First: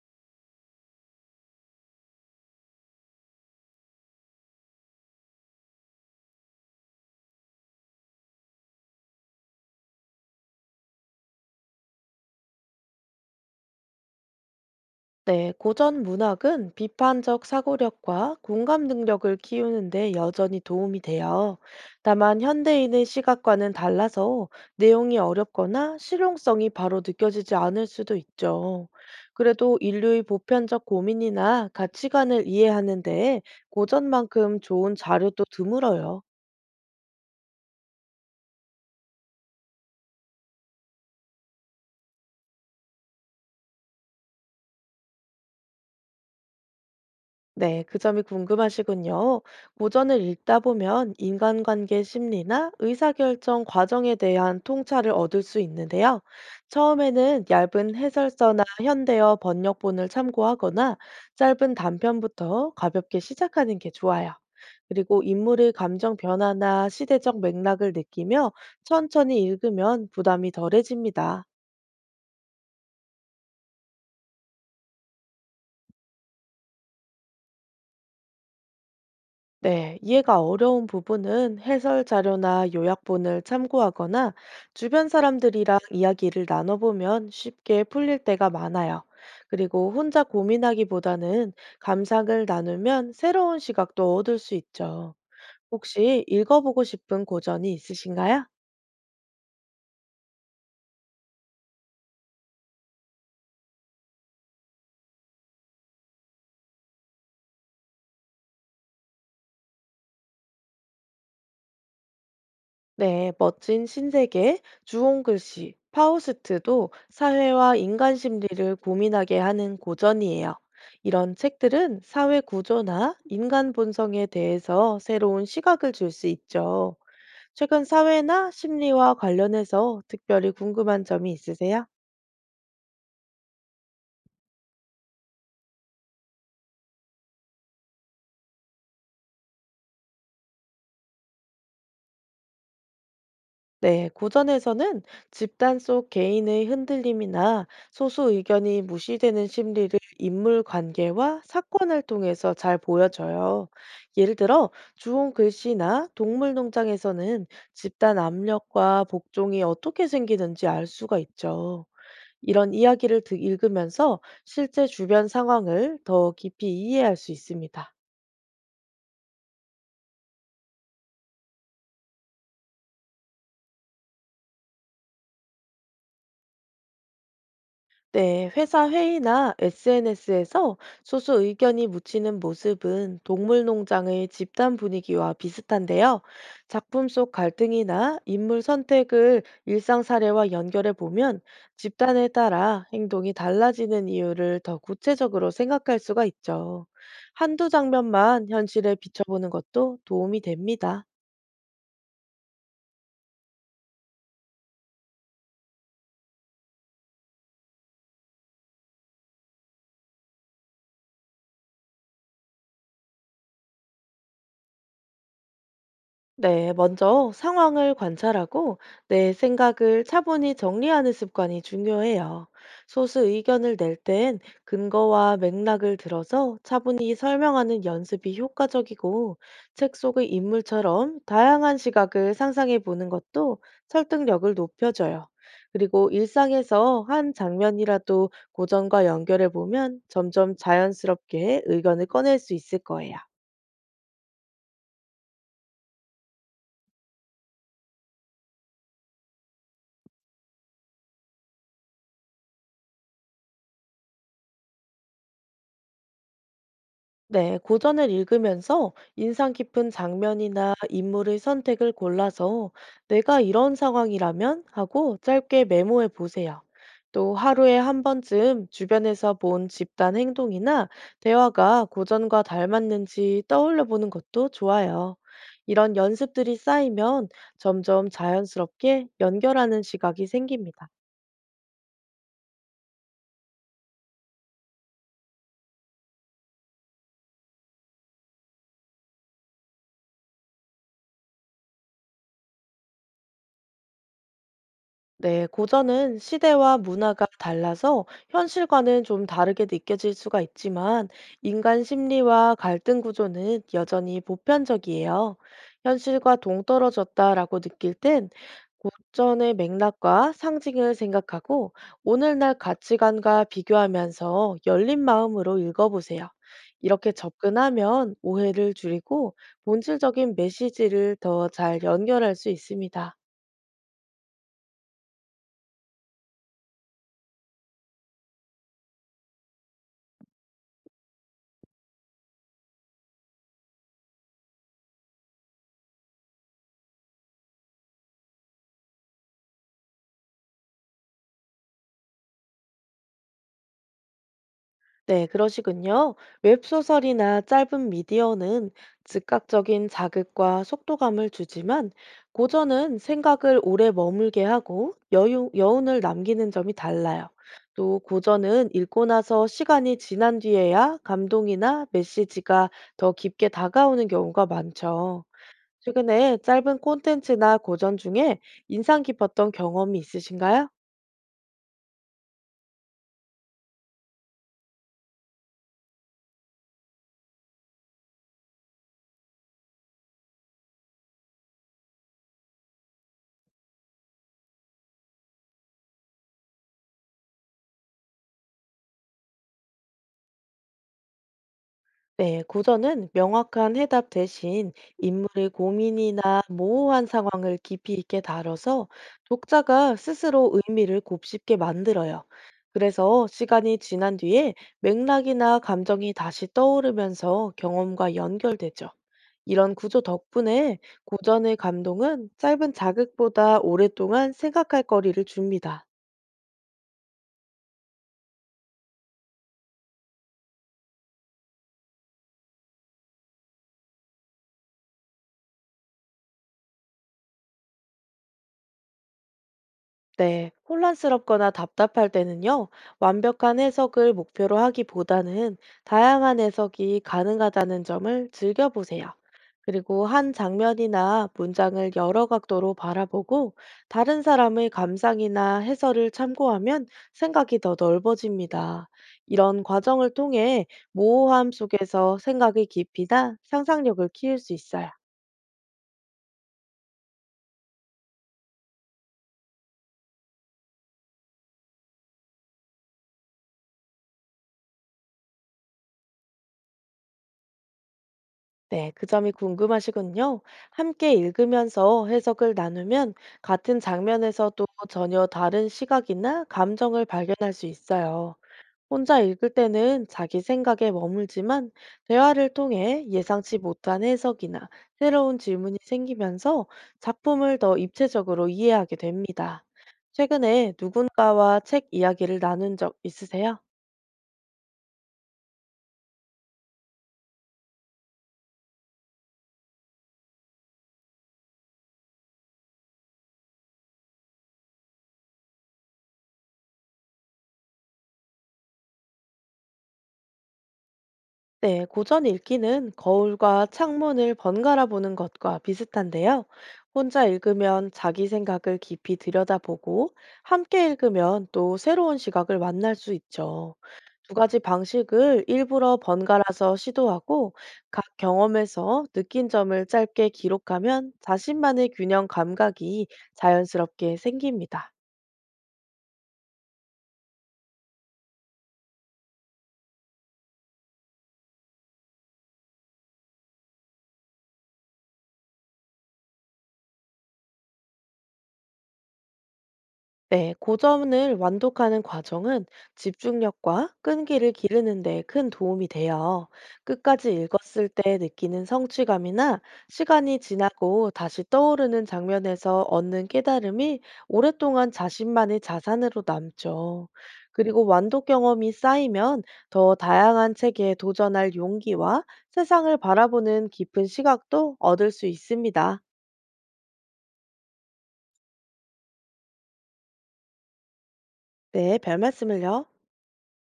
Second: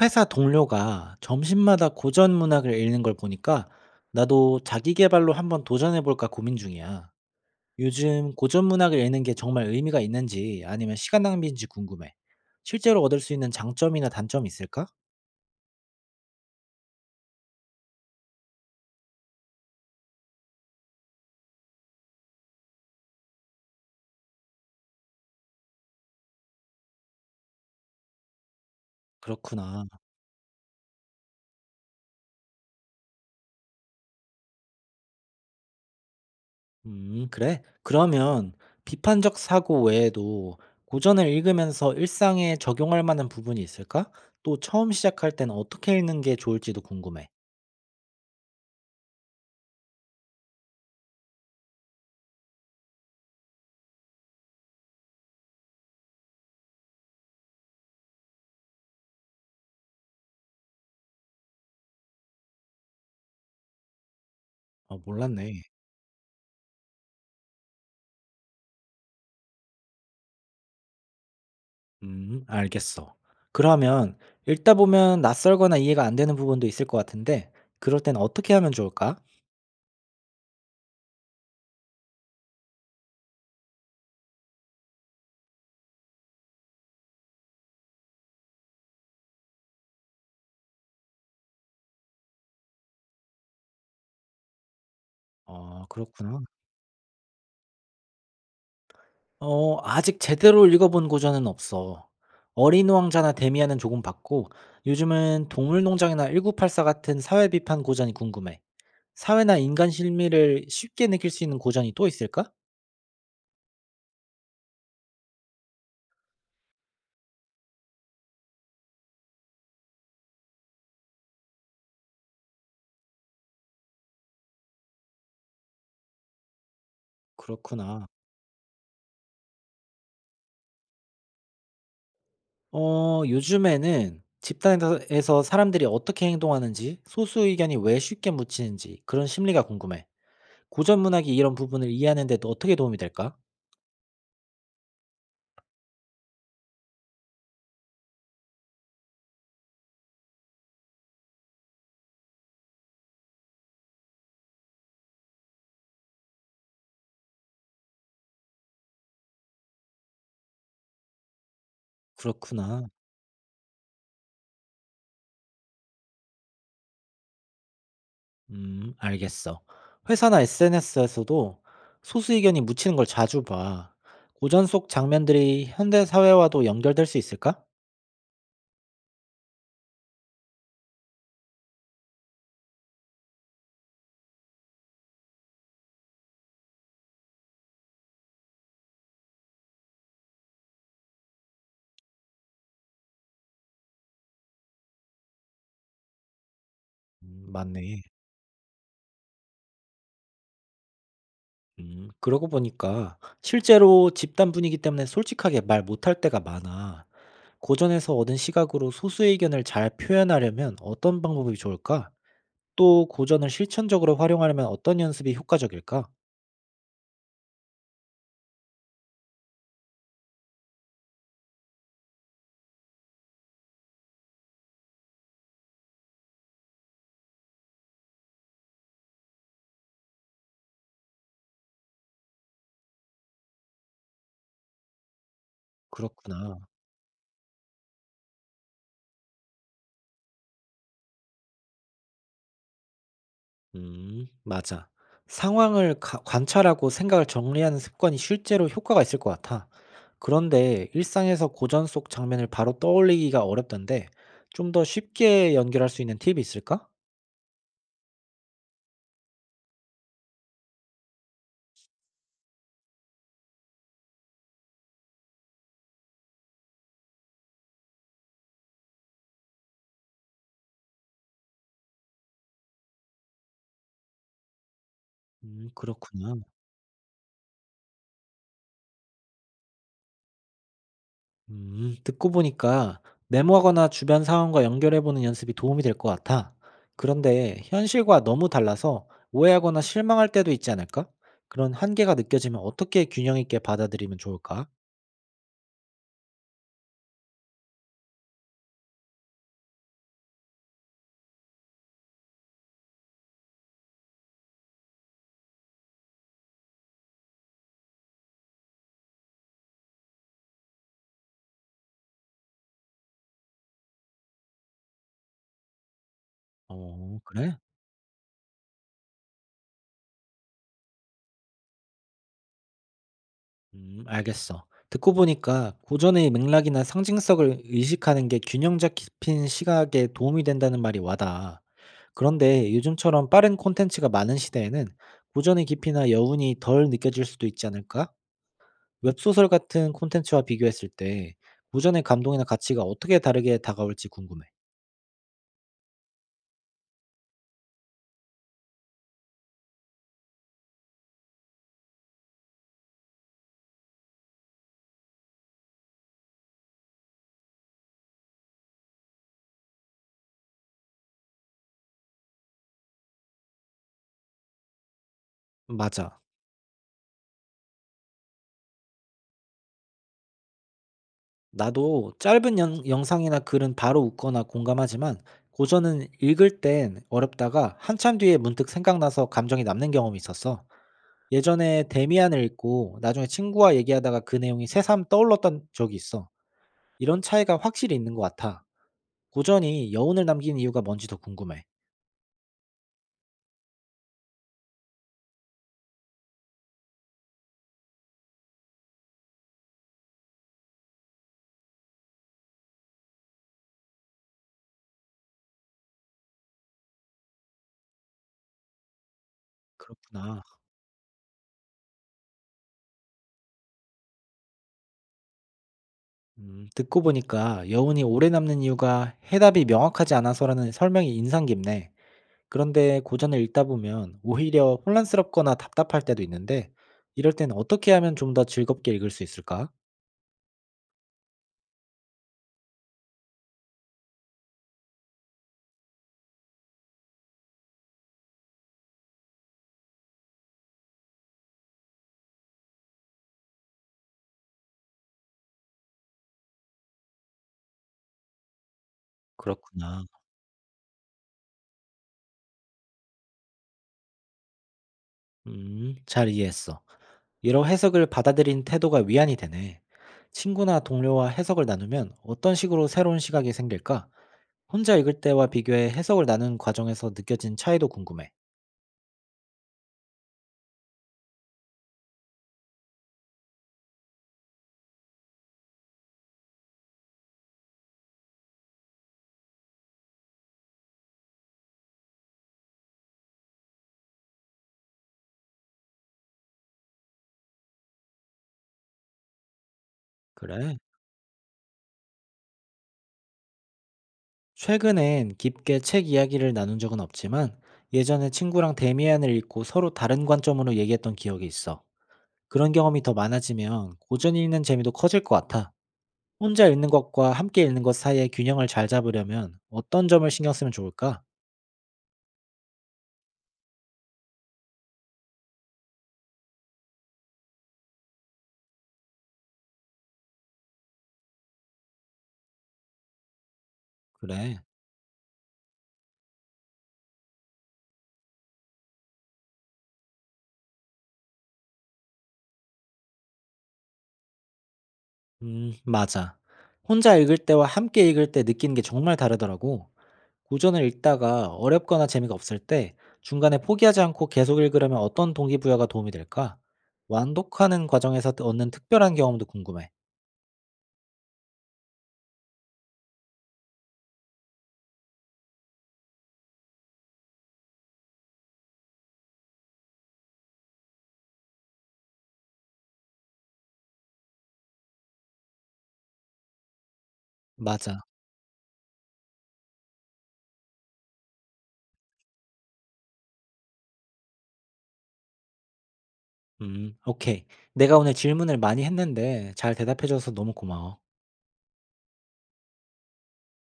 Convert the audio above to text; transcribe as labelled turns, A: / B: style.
A: 회사 동료가 점심마다 고전 문학을 읽는 걸 보니까 나도 자기 개발로 한번 도전해 볼까 고민 중이야. 요즘 고전 문학을 읽는 게 정말 의미가 있는지 아니면 시간 낭비인지 궁금해. 실제로 얻을 수 있는 장점이나 단점이 있을까?
B: 네, 고전 문학은 비판적 사고력과 공감 능력을 키우는데 여전히 도움이 돼요. 다만 현대인의 시각과는 달라서 내용이 어렵거나 실용성이 바로 느껴지지 않을 수도 있죠. 그래도
A: 그렇구나.
B: 인류의 보편적 고민이나 가치관을 이해하는데 고전만큼 좋은 자료도 드물어요.
A: 그래. 그러면 비판적 사고 외에도 고전을 읽으면서 일상에 적용할 만한 부분이 있을까? 또 처음 시작할 땐 어떻게 읽는 게 좋을지도 궁금해.
B: 네, 그 점이 궁금하시군요. 고전을 읽다 보면 인간관계 심리나 의사결정 과정에 대한 통찰을 얻을 수 있는데요. 처음에는 얇은 해설서나 현대어 번역본을 참고하거나 짧은 단편부터 가볍게 시작하는 게 좋아요.
A: 아,
B: 그리고
A: 몰랐네.
B: 인물의 감정 변화나 시대적 맥락을 느끼며 천천히 읽으면 부담이 덜해집니다.
A: 알겠어. 그러면 읽다 보면 낯설거나 이해가 안 되는 부분도 있을 것 같은데, 그럴 땐 어떻게 하면 좋을까?
B: 네, 이해가 어려운 부분은 해설 자료나 요약본을 참고하거나 주변 사람들이랑 이야기를 나눠보면 쉽게 풀릴 때가 많아요. 그리고 혼자 고민하기보다는 감상을 나누면 새로운 시각도 얻을 수 있죠.
A: 어,
B: 혹시
A: 그렇구나.
B: 읽어보고 싶은 고전이 있으신가요?
A: 어, 아직 제대로 읽어본 고전은 없어. 어린 왕자나 데미안은 조금 봤고, 요즘은 동물농장이나 1984 같은 사회 비판 고전이 궁금해. 사회나 인간 실미를 쉽게 느낄 수 있는 고전이 또 있을까?
B: 네, 멋진 신세계, 주홍글씨, 파우스트도 사회와 인간 심리를 고민하게 하는 고전이에요. 이런 책들은 사회 구조나 인간 본성에 대해서 새로운 시각을 줄 수 있죠. 최근
A: 그렇구나.
B: 사회나 심리와 관련해서 특별히 궁금한 점이 있으세요?
A: 어, 요즘에는 집단에서 사람들이 어떻게 행동하는지, 소수 의견이 왜 쉽게 묻히는지 그런 심리가 궁금해. 고전 문학이 이런 부분을 이해하는 데도 어떻게 도움이 될까?
B: 네, 고전에서는 집단 속 개인의 흔들림이나 소수 의견이 무시되는 심리를 인물 관계와 사건을 통해서 잘 보여줘요. 예를 들어, 주홍 글씨나 동물 농장에서는 집단 압력과 복종이 어떻게 생기는지 알 수가 있죠. 이런
A: 그렇구나.
B: 이야기를 읽으면서 실제 주변 상황을 더 깊이 이해할 수 있습니다.
A: 알겠어. 회사나 SNS에서도 소수 의견이 묻히는 걸 자주 봐. 고전 속 장면들이 현대 사회와도 연결될 수 있을까?
B: 네, 회사 회의나 SNS에서 소수 의견이 묻히는 모습은 동물 농장의 집단 분위기와 비슷한데요. 작품 속 갈등이나 인물 선택을 일상 사례와 연결해 보면 집단에 따라 행동이 달라지는 이유를 더 구체적으로 생각할 수가 있죠. 한두
A: 맞네.
B: 장면만 현실에 비춰보는 것도 도움이 됩니다.
A: 그러고 보니까 실제로 집단 분위기 때문에 솔직하게 말 못할 때가 많아. 고전에서 얻은 시각으로 소수의 의견을 잘 표현하려면 어떤 방법이 좋을까? 또 고전을 실천적으로 활용하려면 어떤 연습이 효과적일까?
B: 네, 먼저 상황을 관찰하고 내 생각을 차분히 정리하는 습관이 중요해요. 소수 의견을 낼 땐 근거와 맥락을 들어서 차분히 설명하는 연습이 효과적이고 책 속의 인물처럼 다양한 시각을 상상해 보는 것도 설득력을 높여줘요. 그리고
A: 그렇구나.
B: 일상에서 한 장면이라도 고전과 연결해 보면 점점 자연스럽게 의견을 꺼낼 수 있을 거예요.
A: 맞아. 관찰하고 생각을 정리하는 습관이 실제로 효과가 있을 것 같아. 그런데 일상에서 고전 속 장면을 바로 떠올리기가 어렵던데 좀 더 쉽게 연결할 수 있는 팁이 있을까?
B: 네, 고전을 읽으면서 인상 깊은 장면이나 인물의 선택을 골라서 내가 이런 상황이라면 하고 짧게 메모해 보세요. 또 하루에 한 번쯤 주변에서 본 집단 행동이나 대화가 고전과 닮았는지 떠올려 보는 것도 좋아요. 이런
A: 그렇구나.
B: 연습들이 쌓이면 점점 자연스럽게 연결하는 시각이 생깁니다.
A: 듣고 보니까 메모하거나 주변 상황과 연결해보는 연습이 도움이 될 것 같아. 그런데 현실과 너무 달라서 오해하거나 실망할 때도 있지 않을까? 그런 한계가 느껴지면 어떻게 균형 있게 받아들이면 좋을까?
B: 네, 고전은 시대와 문화가 달라서 현실과는 좀 다르게 느껴질 수가 있지만 인간 심리와 갈등 구조는 여전히 보편적이에요. 현실과 동떨어졌다라고 느낄 땐 고전의 맥락과 상징을 생각하고 오늘날 가치관과 비교하면서 열린 마음으로 읽어보세요. 이렇게
A: 어, 그래?
B: 접근하면 오해를 줄이고 본질적인 메시지를 더 잘 연결할 수 있습니다.
A: 알겠어. 듣고 보니까 고전의 맥락이나 상징성을 의식하는 게 균형 잡힌 시각에 도움이 된다는 말이 와닿아. 그런데 요즘처럼 빠른 콘텐츠가 많은 시대에는 고전의 깊이나 여운이 덜 느껴질 수도 있지 않을까? 웹소설 같은 콘텐츠와 비교했을 때 고전의 감동이나 가치가 어떻게 다르게 다가올지 궁금해.
B: 네, 그러시군요. 웹소설이나 짧은 미디어는 즉각적인 자극과 속도감을 주지만 고전은 생각을 오래 머물게 하고 여유, 여운을 남기는 점이 달라요. 또 고전은 읽고 나서 시간이 지난 뒤에야 감동이나 메시지가 더 깊게 다가오는 경우가 많죠.
A: 맞아.
B: 최근에 짧은 콘텐츠나 고전 중에 인상 깊었던 경험이 있으신가요?
A: 나도 짧은 영상이나 글은 바로 웃거나 공감하지만 고전은 읽을 땐 어렵다가 한참 뒤에 문득 생각나서 감정이 남는 경험이 있었어. 예전에 데미안을 읽고 나중에 친구와 얘기하다가 그 내용이 새삼 떠올랐던 적이 있어. 이런 차이가 확실히 있는 것 같아. 고전이 여운을 남기는 이유가 뭔지 더 궁금해.
B: 네, 고전은 명확한 해답 대신 인물의 고민이나 모호한 상황을 깊이 있게 다뤄서 독자가 스스로 의미를 곱씹게 만들어요. 그래서 시간이 지난 뒤에 맥락이나 감정이 다시 떠오르면서 경험과 연결되죠. 이런 구조
A: 그렇구나.
B: 덕분에 고전의 감동은 짧은 자극보다 오랫동안 생각할 거리를 줍니다.
A: 듣고 보니까 여운이 오래 남는 이유가 해답이 명확하지 않아서라는 설명이 인상 깊네. 그런데 고전을 읽다 보면 오히려 혼란스럽거나 답답할 때도 있는데, 이럴 땐 어떻게 하면 좀 더 즐겁게 읽을 수 있을까?
B: 네, 혼란스럽거나 답답할 때는요, 완벽한 해석을 목표로 하기보다는 다양한 해석이 가능하다는 점을 즐겨보세요. 그리고 한 장면이나 문장을 여러 각도로 바라보고 다른 사람의 감상이나 해설을 참고하면 생각이 더 넓어집니다. 이런
A: 그렇구나.
B: 과정을 통해 모호함 속에서 생각의 깊이나 상상력을 키울 수 있어요.
A: 잘 이해했어. 여러 해석을 받아들인 태도가 위안이 되네. 친구나 동료와 해석을 나누면 어떤 식으로 새로운 시각이 생길까? 혼자 읽을 때와 비교해 해석을 나눈 과정에서 느껴진 차이도 궁금해.
B: 네, 그 점이 궁금하시군요. 함께 읽으면서 해석을 나누면 같은 장면에서도 전혀 다른 시각이나 감정을 발견할 수 있어요. 혼자 읽을 때는 자기 생각에 머물지만 대화를 통해 예상치 못한 해석이나 새로운 질문이 생기면서 작품을 더 입체적으로 이해하게 됩니다. 최근에
A: 그래.
B: 누군가와 책 이야기를 나눈 적 있으세요?
A: 최근엔 깊게 책 이야기를 나눈 적은 없지만 예전에 친구랑 데미안을 읽고 서로 다른 관점으로 얘기했던 기억이 있어. 그런 경험이 더 많아지면 고전히 읽는 재미도 커질 것 같아. 혼자 읽는 것과 함께 읽는 것 사이의 균형을 잘 잡으려면 어떤 점을 신경 쓰면 좋을까?
B: 네, 고전 읽기는 거울과 창문을 번갈아 보는 것과 비슷한데요. 혼자 읽으면 자기 생각을 깊이 들여다보고, 함께 읽으면 또 새로운 시각을 만날 수 있죠. 두 가지
A: 그래.
B: 방식을 일부러 번갈아서 시도하고, 각 경험에서 느낀 점을 짧게 기록하면 자신만의 균형 감각이 자연스럽게 생깁니다.
A: 맞아. 혼자 읽을 때와 함께 읽을 때 느끼는 게 정말 다르더라고. 고전을 읽다가 어렵거나 재미가 없을 때 중간에 포기하지 않고 계속 읽으려면 어떤 동기부여가 도움이 될까? 완독하는 과정에서 또 얻는 특별한 경험도 궁금해.
B: 네, 고점을 완독하는 과정은 집중력과 끈기를 기르는 데 큰 도움이 돼요. 끝까지 읽었을 때 느끼는 성취감이나 시간이 지나고 다시 떠오르는 장면에서 얻는 깨달음이 오랫동안 자신만의 자산으로 남죠. 그리고
A: 맞아.
B: 완독 경험이 쌓이면 더 다양한 책에 도전할 용기와 세상을 바라보는 깊은 시각도 얻을 수 있습니다.
A: 오케이. 내가 오늘 질문을 많이 했는데 잘 대답해줘서 너무 고마워.
B: 네, 별 말씀을요.